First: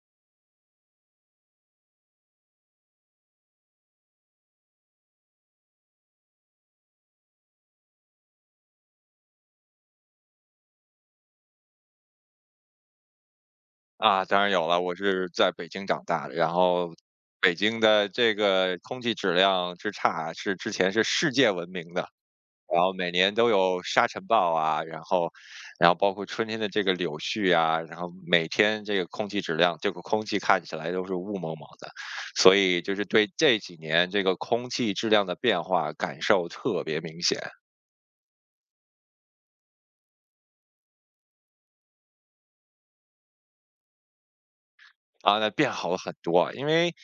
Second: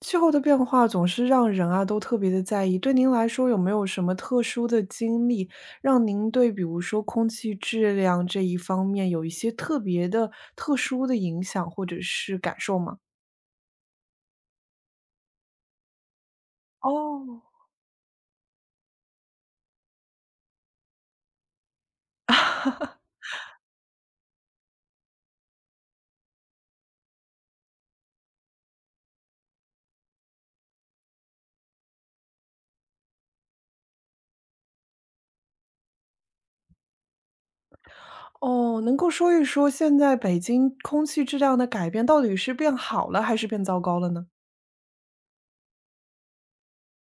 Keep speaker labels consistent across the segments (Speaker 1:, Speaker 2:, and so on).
Speaker 1: 气候的变化总是让人啊都特别的在意。对您来说，有没有什么特殊的经历，让您对比如说空气质量这一方面有一些特别的、特殊的影响或者是感受吗？
Speaker 2: 啊，当然有了，我是在北京长大的，然后
Speaker 1: 哦，
Speaker 2: 北京的这个空气质量之差是之前是世界闻名的。然后每年都有沙尘暴啊，然后包括春天的这个柳絮啊，然后每天这个空气质量，这个空气看起来都是雾蒙蒙的。所以就是对这几年这个空气质量的变化感受特别明显。
Speaker 1: 哦，能够说一说现在北京空气质量的改变到底是变好了还是变糟糕了呢？
Speaker 2: 啊，那变好了很多，因为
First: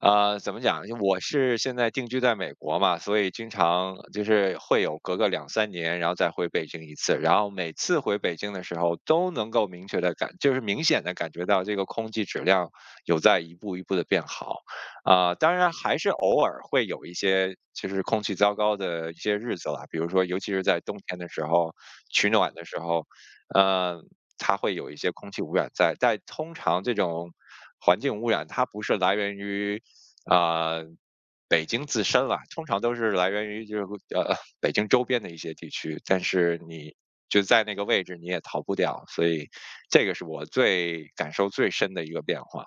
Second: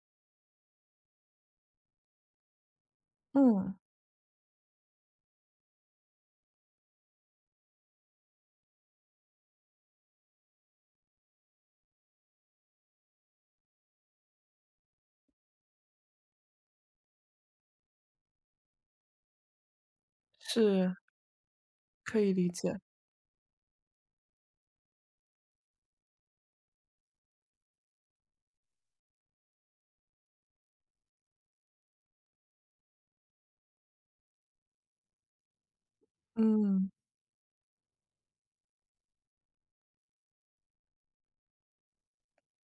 Speaker 2: 怎么讲？因为我是现在定居在美国嘛，所以经
Speaker 1: 嗯，
Speaker 2: 常就是会有隔个两三年，然后再回北京一次。然后每次回北京的时候，都能够明确的感，就是明显的感觉到这个空气质量有在一步一步的变好。啊，当然还是偶尔会有一些就是空气糟糕的一些日子啦，比如说尤其是在
Speaker 1: 是
Speaker 2: 冬天的时候，
Speaker 1: 可
Speaker 2: 取
Speaker 1: 以理
Speaker 2: 暖的时
Speaker 1: 解。
Speaker 2: 候，呃，它会有一些空气污染在。但通常这种环境污染它不是来源于啊，北京自身啦，通常都是来源于就是北京周边的一些地区。但是
Speaker 1: 嗯。
Speaker 2: 你就在那个位置，你也逃不掉，所以这个是我最感受最深的一个变化。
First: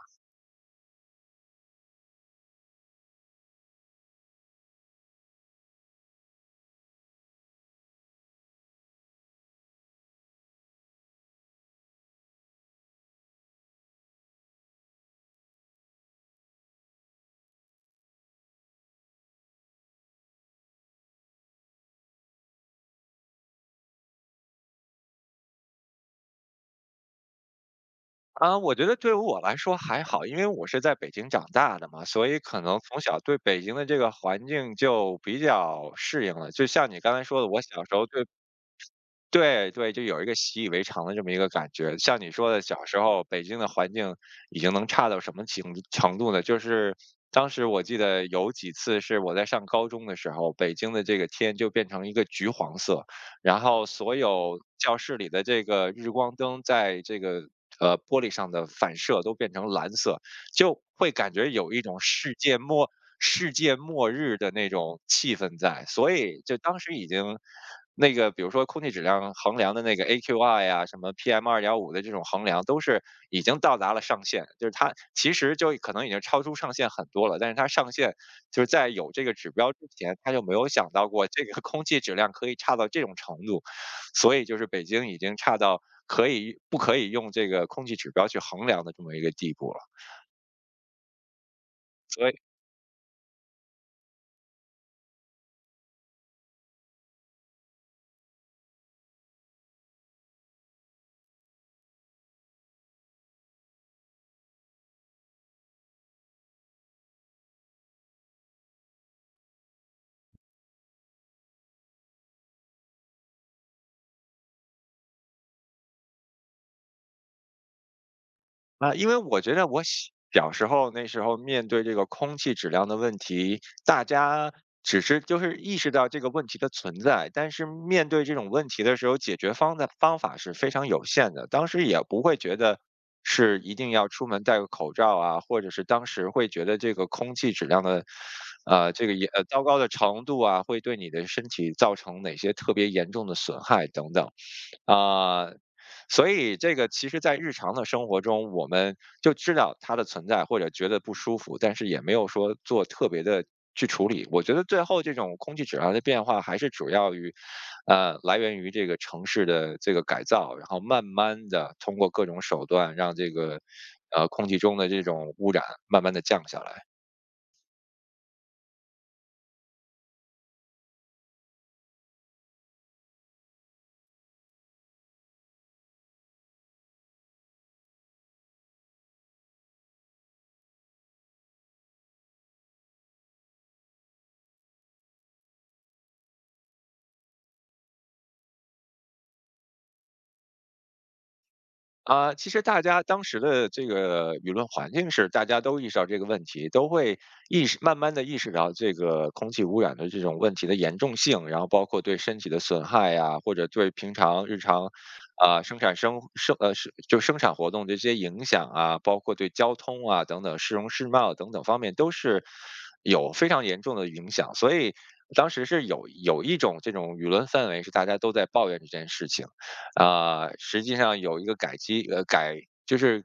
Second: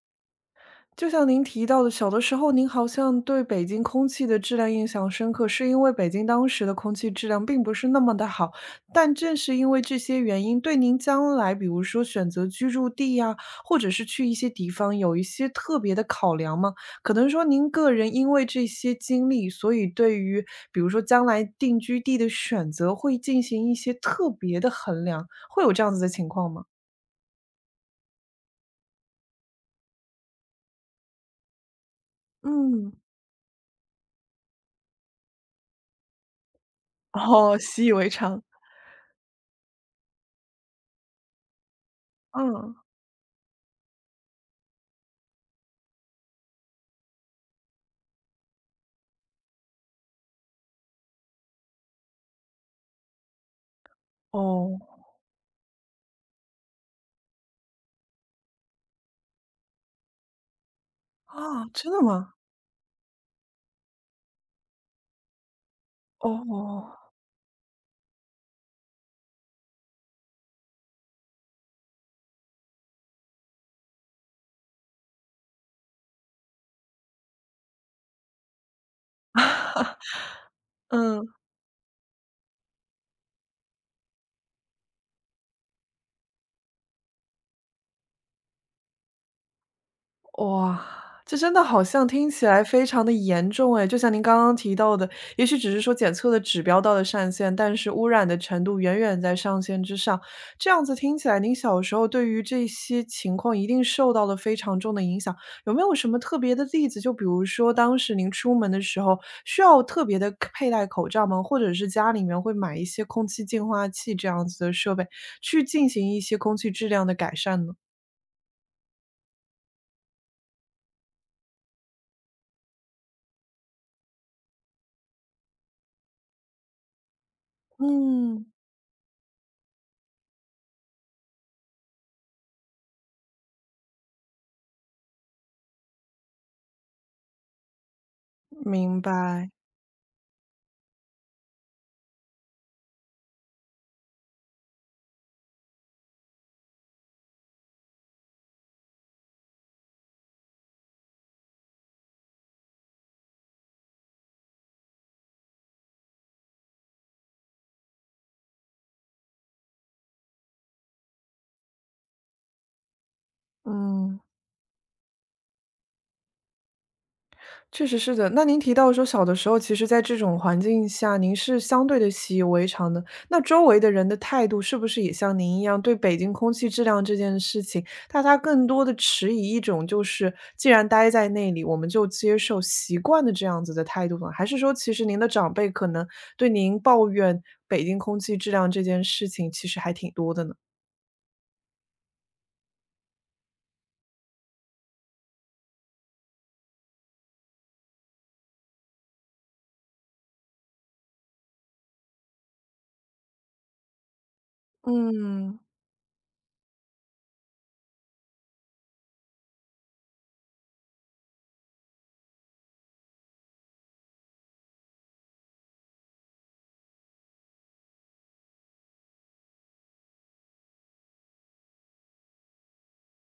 Speaker 1: 就像您提到的，小的时候您好像对北京空气的质量印象深刻，是因为北京当时的空气质量并不是那么的好。但正是因为这些原因，对您将来比如说选择居住地呀，或者是去一些地方有一些特别的考量吗？可能说您个人因为这些经历，所以对于比如说将来定居地的选择会进行一些特别的衡量，会有这样子的情况吗？
Speaker 2: 啊，我觉得对于我来说还好，因为我是在北京长大的嘛，所以可能
Speaker 1: 嗯，
Speaker 2: 从小对北京的这个环境就比较适应了。就像你刚才说的，
Speaker 1: 哦，
Speaker 2: 我小
Speaker 1: 习以
Speaker 2: 时候
Speaker 1: 为
Speaker 2: 对
Speaker 1: 常。
Speaker 2: 对对，就有一个习以为常的这么一个感觉。像你说的，
Speaker 1: 嗯，
Speaker 2: 小时候北京的环境已经能差到什么程度呢？就是当时我记得有几次是我在上高中的时候，北京的这个天就变成一个橘黄色，然后所有教
Speaker 1: 哦。
Speaker 2: 室里的这个日光灯在这个玻璃上的反射都变成蓝色，就会感觉
Speaker 1: 啊，
Speaker 2: 有一
Speaker 1: 真
Speaker 2: 种
Speaker 1: 的吗？
Speaker 2: 世界末日的那种气氛在。所以就当时
Speaker 1: 哦，
Speaker 2: 已经那个，比如说空气质量衡量的那个 AQI 呀，什么 p m 二2五的这种衡量，都是已经到达了上限，就是它其实就可能已经超出上限很多了，但是它上限就是在有这个指标之前，它就没有想到过
Speaker 1: 嗯。
Speaker 2: 这个空气质量可以差到这种程度。所以就是北京已经差到可以不可以用这个空气指标去衡量的这么一个地步了。
Speaker 1: 哇，这真的好像
Speaker 2: 所
Speaker 1: 听
Speaker 2: 以
Speaker 1: 起来非常的严重哎，就像您刚刚提到的，也许只是说检测的指标到了上限，但是污染的程度远远在上限之上。这样子听起来，您小时候对于这些情况一定受到了非常重的影响。有没有什么特别的例子，就比如说当时您出门的时候需要特别的佩戴口罩吗？或者是家里面会买一些空气净化器这样子的设备，去进行一些空气质量的改善呢？
Speaker 2: 啊，因为我觉得我小时候那时候面对这个空气质量的问题，大家只是就是意识到这个问题的存在。但是面对这
Speaker 1: 嗯，
Speaker 2: 种问题的时候，解决方的方法是非常有限的。当时也不会觉得是一定要出门戴个口罩啊，或者是当时会觉得这个空气质量的，
Speaker 1: 明
Speaker 2: 这个也
Speaker 1: 白。
Speaker 2: 糟糕的程度啊，会对你的身体造成哪些特别严重的损害等等。啊，所以这个其实，在日常的生活中，我们就知道它的存在，或者觉得不舒服，但是也没有说做特别的去处理。我觉得最后这种空气质量的变化，还是主要于，来源于这个城市的这个改造，然后慢慢的通过各种手段，让这个
Speaker 1: 嗯，
Speaker 2: 空气中的这种污染慢慢的降下来。
Speaker 1: 确实是的。那您提到说小的时候，其实在这种环境下，您是相对的习以为常的。那周围的人的态度是不是也像您一样，对北京空气质量这件事情，大家更多的持以一种就是既然待在那里，我们就接受习惯的这样子的态度呢？还是说其实您的长辈可能对您抱怨北京空气质量这件事情其实还挺多的呢？
Speaker 2: 啊，其实大家当时的这个舆论环境是，大家都意识到这个问题，都会意识慢慢的意识到这个空气污染的这种问题的严重性。然后包括对身体的损害呀，或者对平常日常，
Speaker 1: 嗯，
Speaker 2: 啊，生产生生呃是就生产活动的这些影响啊，包括对交通啊等等市容市貌等等方面都是有非常严重的影响。所以当时是有一种这种舆论氛围是大家都在抱怨这件事情。呃，实际上有一个改机呃，改就是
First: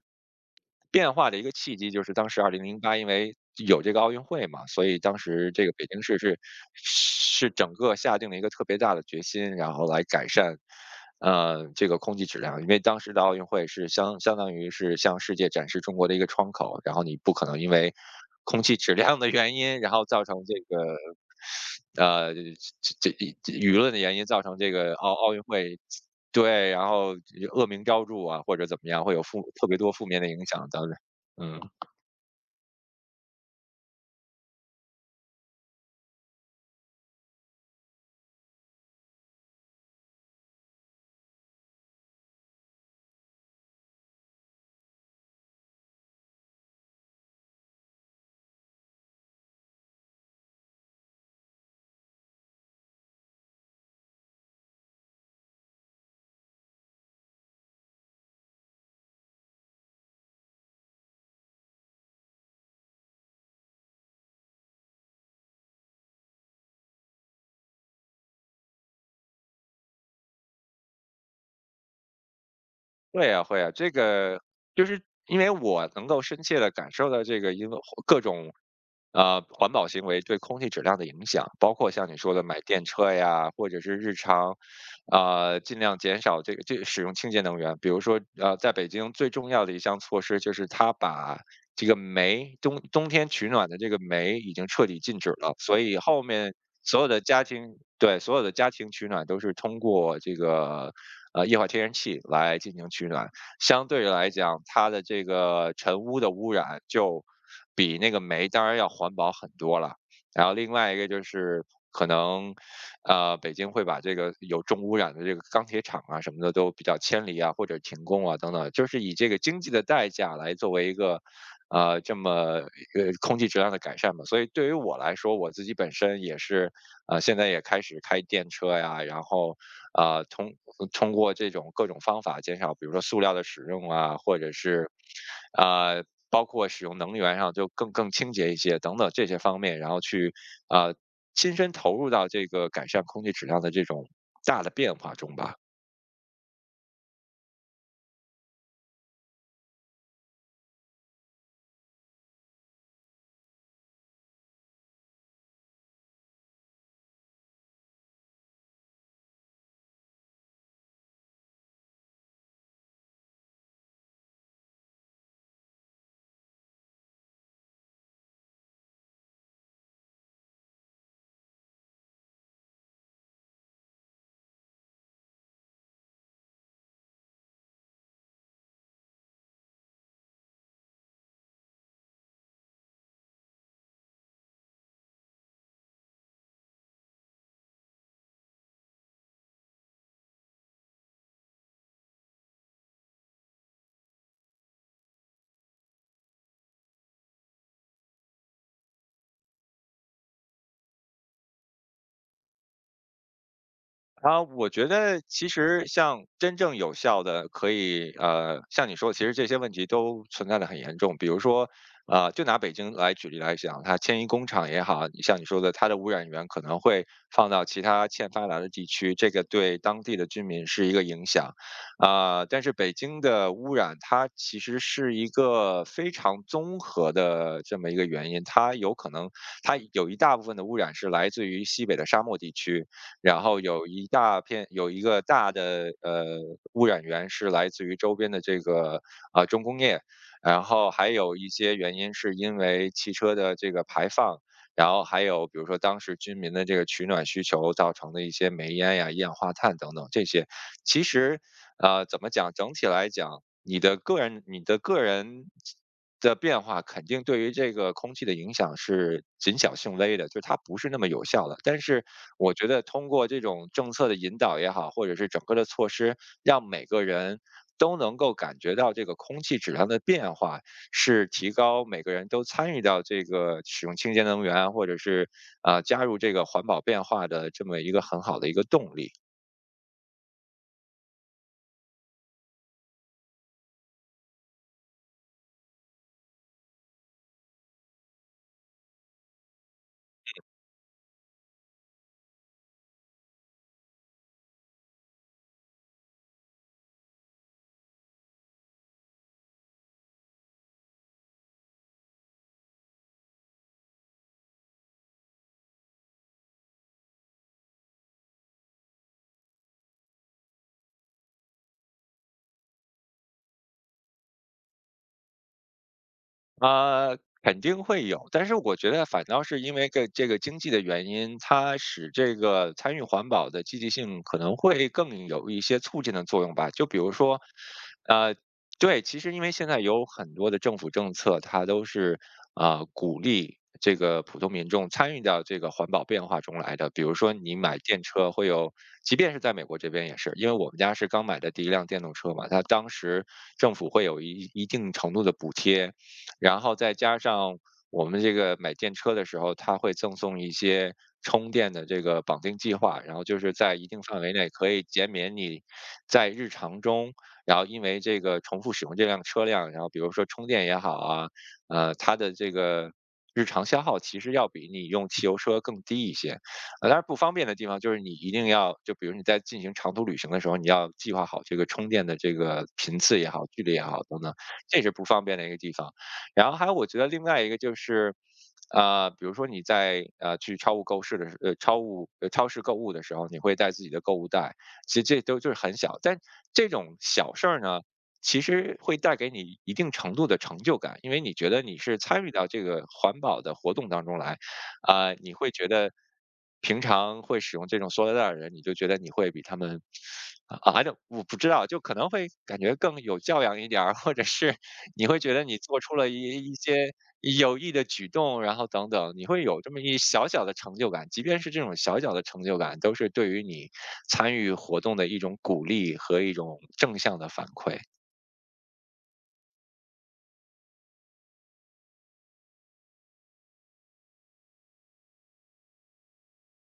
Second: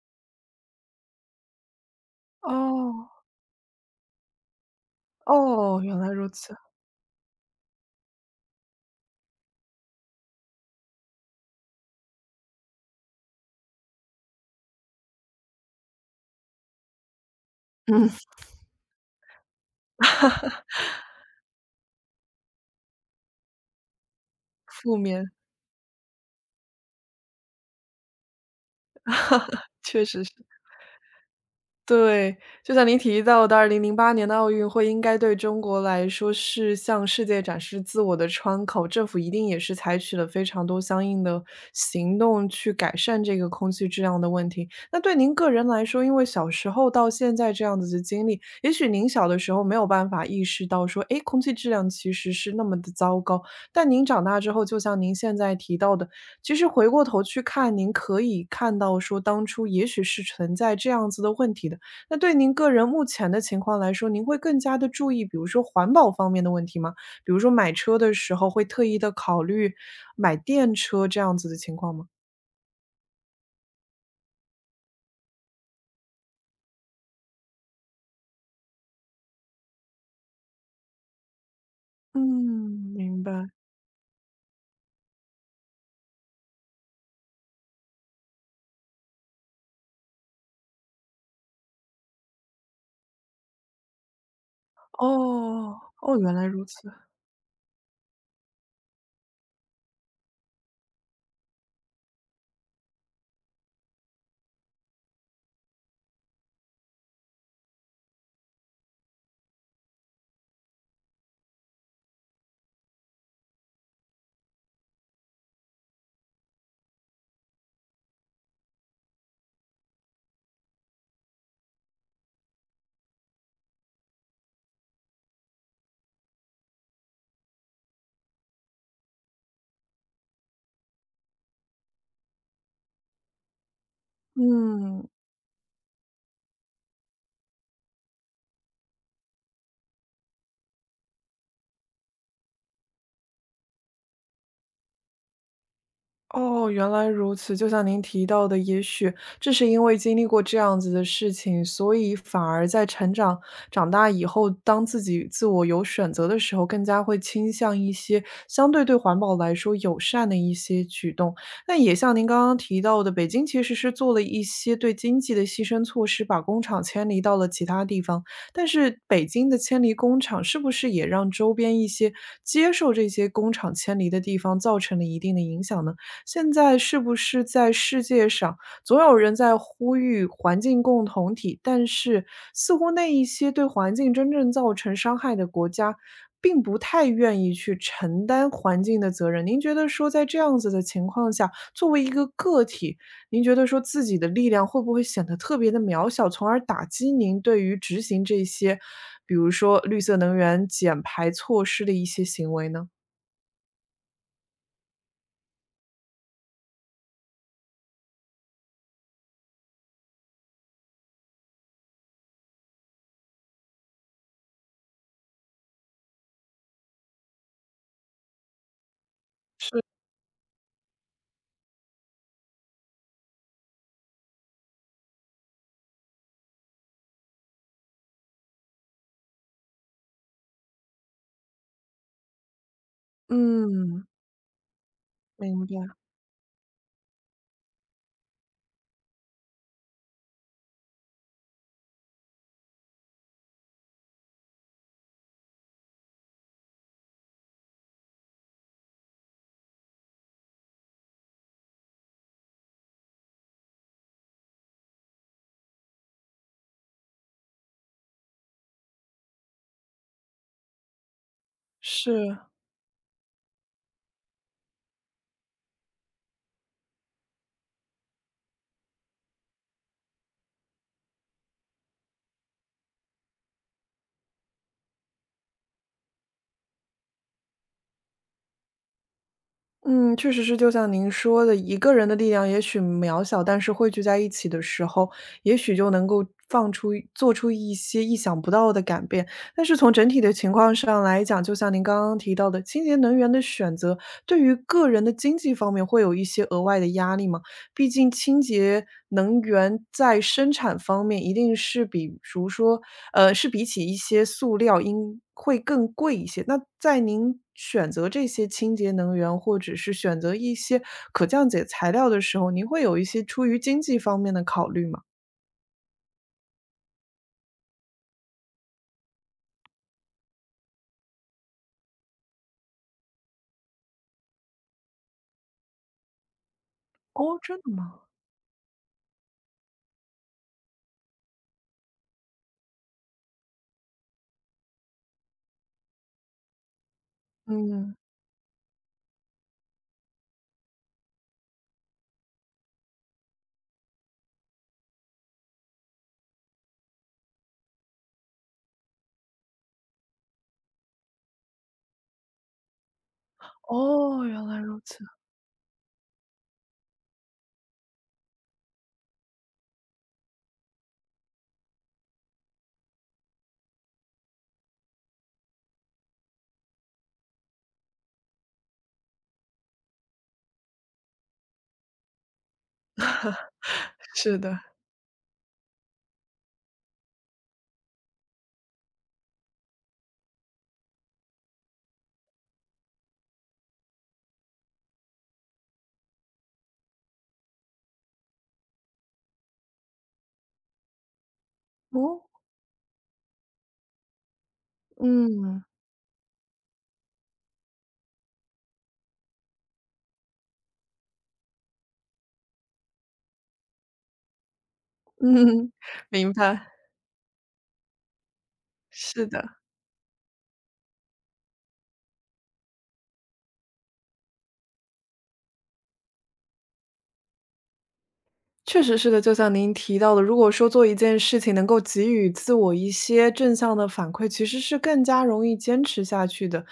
Speaker 2: 变化的一个契机，就是当时2008，因
Speaker 1: 哦，
Speaker 2: 为有这个奥运会嘛。所以当时这个
Speaker 1: 哦，
Speaker 2: 北
Speaker 1: 原
Speaker 2: 京
Speaker 1: 来
Speaker 2: 市
Speaker 1: 如
Speaker 2: 是
Speaker 1: 此。
Speaker 2: 是整个下定了一个特别大的决心，然后来改善，这个空气质量。因为当时的奥运会是相当于是向世界展示中国的一个窗口。然后你不可能因为
Speaker 1: 嗯，
Speaker 2: 空气质量的原因，然后造成这个呃，这这这舆论的原因造成这个
Speaker 1: 负
Speaker 2: 奥
Speaker 1: 面，
Speaker 2: 奥运会对，然后恶名昭著啊，或者怎么样，会有负特别多
Speaker 1: 确
Speaker 2: 负面
Speaker 1: 实
Speaker 2: 的
Speaker 1: 是。
Speaker 2: 影响等等。嗯，
Speaker 1: 对，就像您提到的2008年的奥运会应该对中国来说是向世界展示自我的窗口，政府一定也是采取了非常多相应的行动去改善这个空气质量的问题。那对您个人来说，因为小时候到现在这样子的经历，也许您小的时候没有办法意识到说，诶，空气质量其实是那么的糟糕。但您长大之后，就像您现在提到的，其实回过头去看，您可以看到说当初也许是存在这样子的问题的。那对您个人目前的情况来说，您会更加的注意，比如说环保方面的问题吗？比如说买车的时候会特意的考虑买电车这样子的情况吗？
Speaker 2: 会啊会啊，这个就是因为我能够深切地感受到这个因为各种，环保行为对空气质量的影响，包括像你
Speaker 1: 嗯，
Speaker 2: 说的买电车
Speaker 1: 明
Speaker 2: 呀，
Speaker 1: 白。
Speaker 2: 或者是日常，尽量减少这个使用清洁能源。比如说，在北京最重要的一项措施就是它把这个煤冬天取暖的这个煤已经彻底禁止了，所
Speaker 1: 哦，
Speaker 2: 以
Speaker 1: 哦，
Speaker 2: 后
Speaker 1: 原来
Speaker 2: 面
Speaker 1: 如此，
Speaker 2: 所有的家庭取暖都是通过这个，液化天然气来进行取暖。相对来讲，它的这个尘污的污染就比那个煤当然要环保很多了。然后另外一个就是可能北京会把这个有重污染的这个钢铁厂啊什么的都比较迁离啊，或者停工啊等等，就是以这个经济的代价来作为一个。这么空气质量的改善嘛。所以对于我来说，我自己本身也是，现在也开始开电车呀，然后呃通通过这种各种方法减少，比如说塑料的使用啊，或者是
Speaker 1: 嗯。
Speaker 2: 呃包括使用能源上就更清洁一些等等这些方面，然后去呃亲身投入到这个改善空气质量的这种大的变化中吧。
Speaker 1: 哦，原来如此。就像您提到的，也许正是因为经历过这样子的事情，所以反而在成长长大以后，当自己自我有选择的时候，更加会倾向一些相对对环保来说友善的一些举动。那也像您刚刚提到的，北京其实是做了一些对经济的牺牲措施，把工厂迁离到了其他地方。但是北京的迁离工厂是不是也让周边一些接受这些工厂迁离的地方造成了一定的影响呢？现在是不是在世界上，总有人在呼吁环境共同体，但是似乎那一些对环境真正造成伤害的国家，并不太愿意去承担环境的责任。您觉得说在这样子的情况下，作为一个个体，您觉得说自己的力量会不会显得特别的渺小，从而打击您对于执行这些，比如说绿色能源减排措施的一些行为呢？
Speaker 2: 啊，我觉得其实像真正有效的，可以像你说，其实这些问题都存在的很严重。比如说，啊，就拿北京来举例来讲，它迁移工厂也好，你像你说的，它的污染源可能会放到其他欠发达的地区，这个对当地的居民是一个影响。啊，但是北京的污染，它其实是一个非常综合的这么一个原因，它有可能它有一大部分的污染是来自于西北的沙漠地区。然后
Speaker 1: 嗯，
Speaker 2: 有一个大
Speaker 1: 明
Speaker 2: 的
Speaker 1: 白，
Speaker 2: 污染源是来自于周边的这个重工业，然后还有一些原因是因为汽车的这个排放。然后还有比如说当时居民的这个取暖需求造成的一些煤烟呀，一氧化碳等等这些，其实，怎么讲？整体来讲，你的个人的变化肯定对于这个空气的影响是谨小慎微的，就是它不是那么有效的。但是
Speaker 1: 是。
Speaker 2: 我觉得通过这种政策的引导也好，或者是整个的措施，让每个人都能够感觉到这个空气质量的变化，是提高每个人都参与到这个使用清洁能源，或者是加入这个环保变化的这么一个很好的一个动力。
Speaker 1: 嗯，确实是就像您说的，一个人的力量也许渺小，但是汇聚在一起的时候，也许就能够放出一做出一些意想不到的改变。但是从整体的情况上来讲，就像您刚刚提到的，清洁能源的选择对于个人的经济方面会有一些额外的压力吗？毕竟清洁能源在生产方面一定是比如说，是比起一些塑料应会更贵一些。那在您选择这些清洁能源，或者是选择一些可降解材料的时候，您会有一些出于经济方面的考虑吗？
Speaker 2: 啊，肯定会有，但是我觉得反倒是因为这个经济的原因，它使这个参与环保的积极性可能会更有一些促进的作用吧。就比如
Speaker 1: 哦，
Speaker 2: 说，
Speaker 1: 真的吗？
Speaker 2: 对，其实因为现在有很多的政府政策，它都是鼓励这个普通民众参与到这个环保变化中来的。比如说，你买
Speaker 1: 嗯。
Speaker 2: 电车会有，即便是在美国这边也是，因为我们家是刚买的第一辆电动车嘛，它当时政府会有一定程度的补贴，然后再加上我们这个买电车的时候，它会赠送一些充电的这个绑定计划，然后就是在一定范
Speaker 1: 哦，
Speaker 2: 围
Speaker 1: 原
Speaker 2: 内
Speaker 1: 来
Speaker 2: 可
Speaker 1: 如
Speaker 2: 以
Speaker 1: 此。
Speaker 2: 减免你在日常中。然后因为这个重复使用这辆车辆，然后比如说充电也好啊，它的这个日常消耗其实要比你用汽油车更低一些。但是不方便的地方就是你一定要，就比如你在进行长途旅行的时候，你要计划好这个充电的这个频次也好，距离也好等等，
Speaker 1: 是的。
Speaker 2: 这是不方便的一个地方。然后还有我觉得另外一个就是。比如说你在呃去超物购市的时呃超物呃超市购物的时候，你会带自己的购物袋，其实这都就是很小，但这种小事儿呢，其实会带给你一定程度的成就感，因为你觉得你是
Speaker 1: 哦。
Speaker 2: 参与到这个环保的活动当中来，啊、你会
Speaker 1: 嗯，
Speaker 2: 觉得平常会使用这种塑料袋儿的人，你就觉得你会比他们啊，我不知道，就可能会感觉更有教养一点儿，或者是你会觉得你
Speaker 1: 嗯，
Speaker 2: 做出了
Speaker 1: 明
Speaker 2: 一一
Speaker 1: 白，
Speaker 2: 些有益的举动，然后等等，你
Speaker 1: 是
Speaker 2: 会
Speaker 1: 的。
Speaker 2: 有这么一小小的成就感，即便是这种小小的成就感，都是对于你参与活动的一种鼓励和一种正向的反馈。
Speaker 1: 确实是的，就像您提到的，如果说做一件事情能够给予自我一些正向的反馈，其实是更加容易坚持下去的。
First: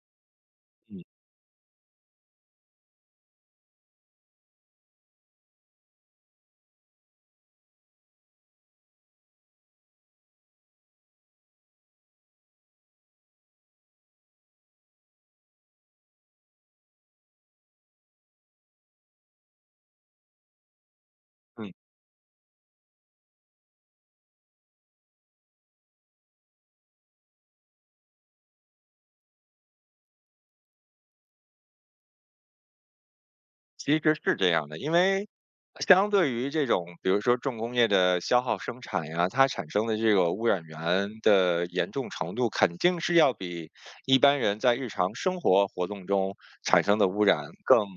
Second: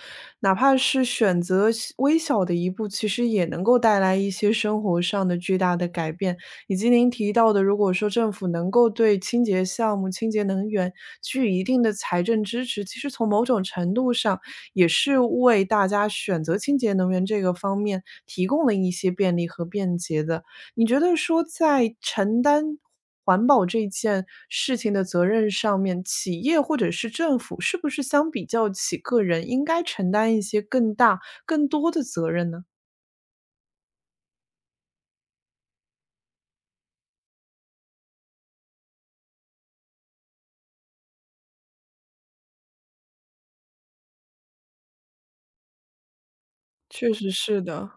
Speaker 1: 哪怕
Speaker 2: 嗯
Speaker 1: 是选择小微小的一步，其实也能够带来一些生活上的巨大的改变。以及您提到的，如果说政府能够对清洁项目、清洁能源给予一定的财政支持，其实从某种程度上也是为大家选择清洁能源这个方面提供了一些便利和便捷的。你觉得说
Speaker 2: 嗯，
Speaker 1: 在承担环保这件事情的责任上面，企业或者是政府是不是相比较起个人，应该承担一些更大、更多的责任呢？
Speaker 2: 其实是这样的，因为相对于这种，比如说重工业的消耗生产呀，它产生的这个污染源的严重程度，肯定是要比一般人在日常生活活动中产生的
Speaker 1: 确
Speaker 2: 污
Speaker 1: 实
Speaker 2: 染
Speaker 1: 是
Speaker 2: 更、
Speaker 1: 的。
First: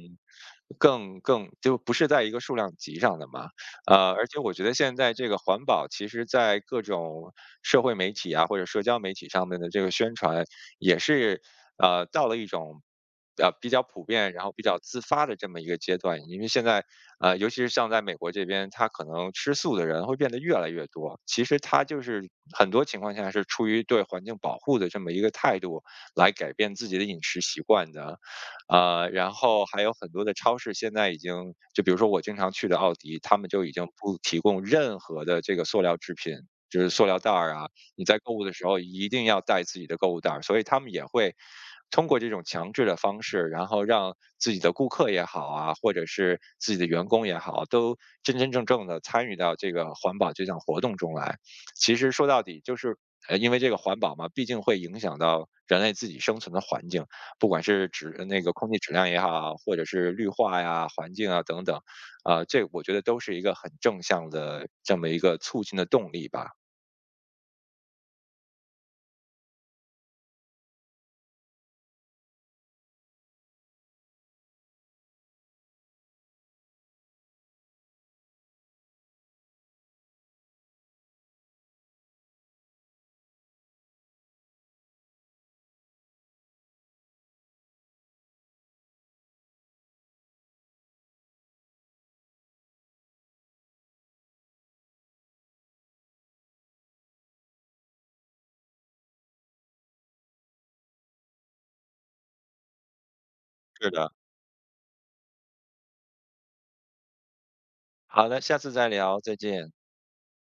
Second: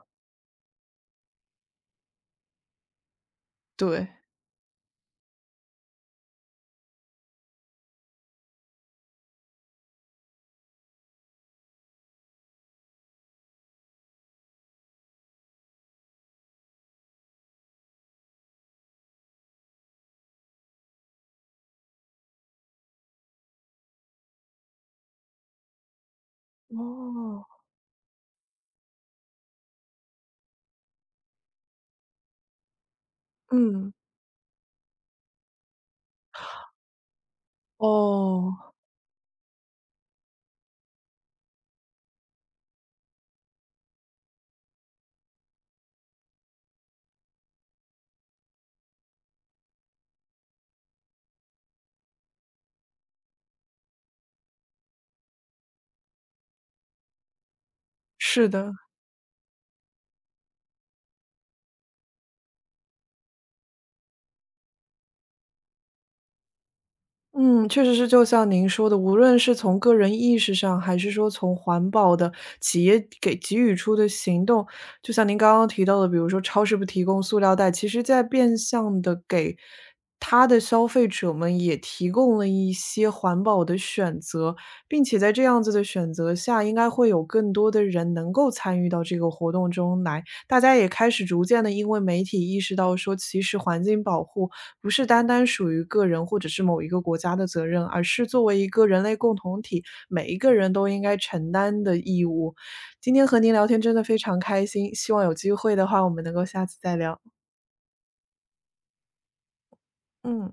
Speaker 2: 更，就不是在一个数量级上的嘛。
Speaker 1: 对。
Speaker 2: 而且我觉得现在这个环保，其实在各种社会媒体啊，或者社交媒体上面的这个宣传，也是到了一种比较普遍，然后比较自发的这么一个阶段。因为现在尤其是像在美国这边，他可能吃素的人会变得越来越多。其实他就是很多情况下是出于对环境保护的这么一个态度来改变自己的饮食
Speaker 1: 哦，
Speaker 2: 习惯的。然后还有很多的超市现在已经，就比如说我经常去的奥迪，他们就已经
Speaker 1: 嗯，
Speaker 2: 不提供任何的这个塑料制品，就是塑料袋儿啊。你在购物的
Speaker 1: 哦。
Speaker 2: 时候一定要带自己的购物袋儿，所以他们也会通过这种强制的方式，然后让自己的顾客也好啊，或者是自己的员工也好，都真真正正的参与到这个环保这项活动中来。其实说到底就是。因为这个环保嘛，毕竟会影响到人类自己生存的环境，不管是那
Speaker 1: 是
Speaker 2: 个空
Speaker 1: 的。
Speaker 2: 气质量也好，或者是绿化呀、环境啊等等，啊，这我觉得都是一个很正向的这么一个促进的动力吧。
Speaker 1: 嗯，确实是就像您说的，无论是从个人意识上，还是说从环保的企业给予出的行动，就像您刚刚提到的，比如说超市不提供塑料袋，其实在变相的给他的消费者们也提供了一些环保的选择，并且在这样子的选择下，应该会有更多的人能够参与到这个活动中来。大家也开始逐渐的因为媒体意识到说，其实环境保护不是单单属于个人或者是某一个国家的责任，而是作为一个人类共同体，每一个人都应该承担的义务。今天和您聊天
Speaker 2: 是
Speaker 1: 真的
Speaker 2: 的，
Speaker 1: 非常开心，希望有机会的话，我们能够下次再聊。
Speaker 2: 好的，下次再聊，再见。
Speaker 1: 嗯。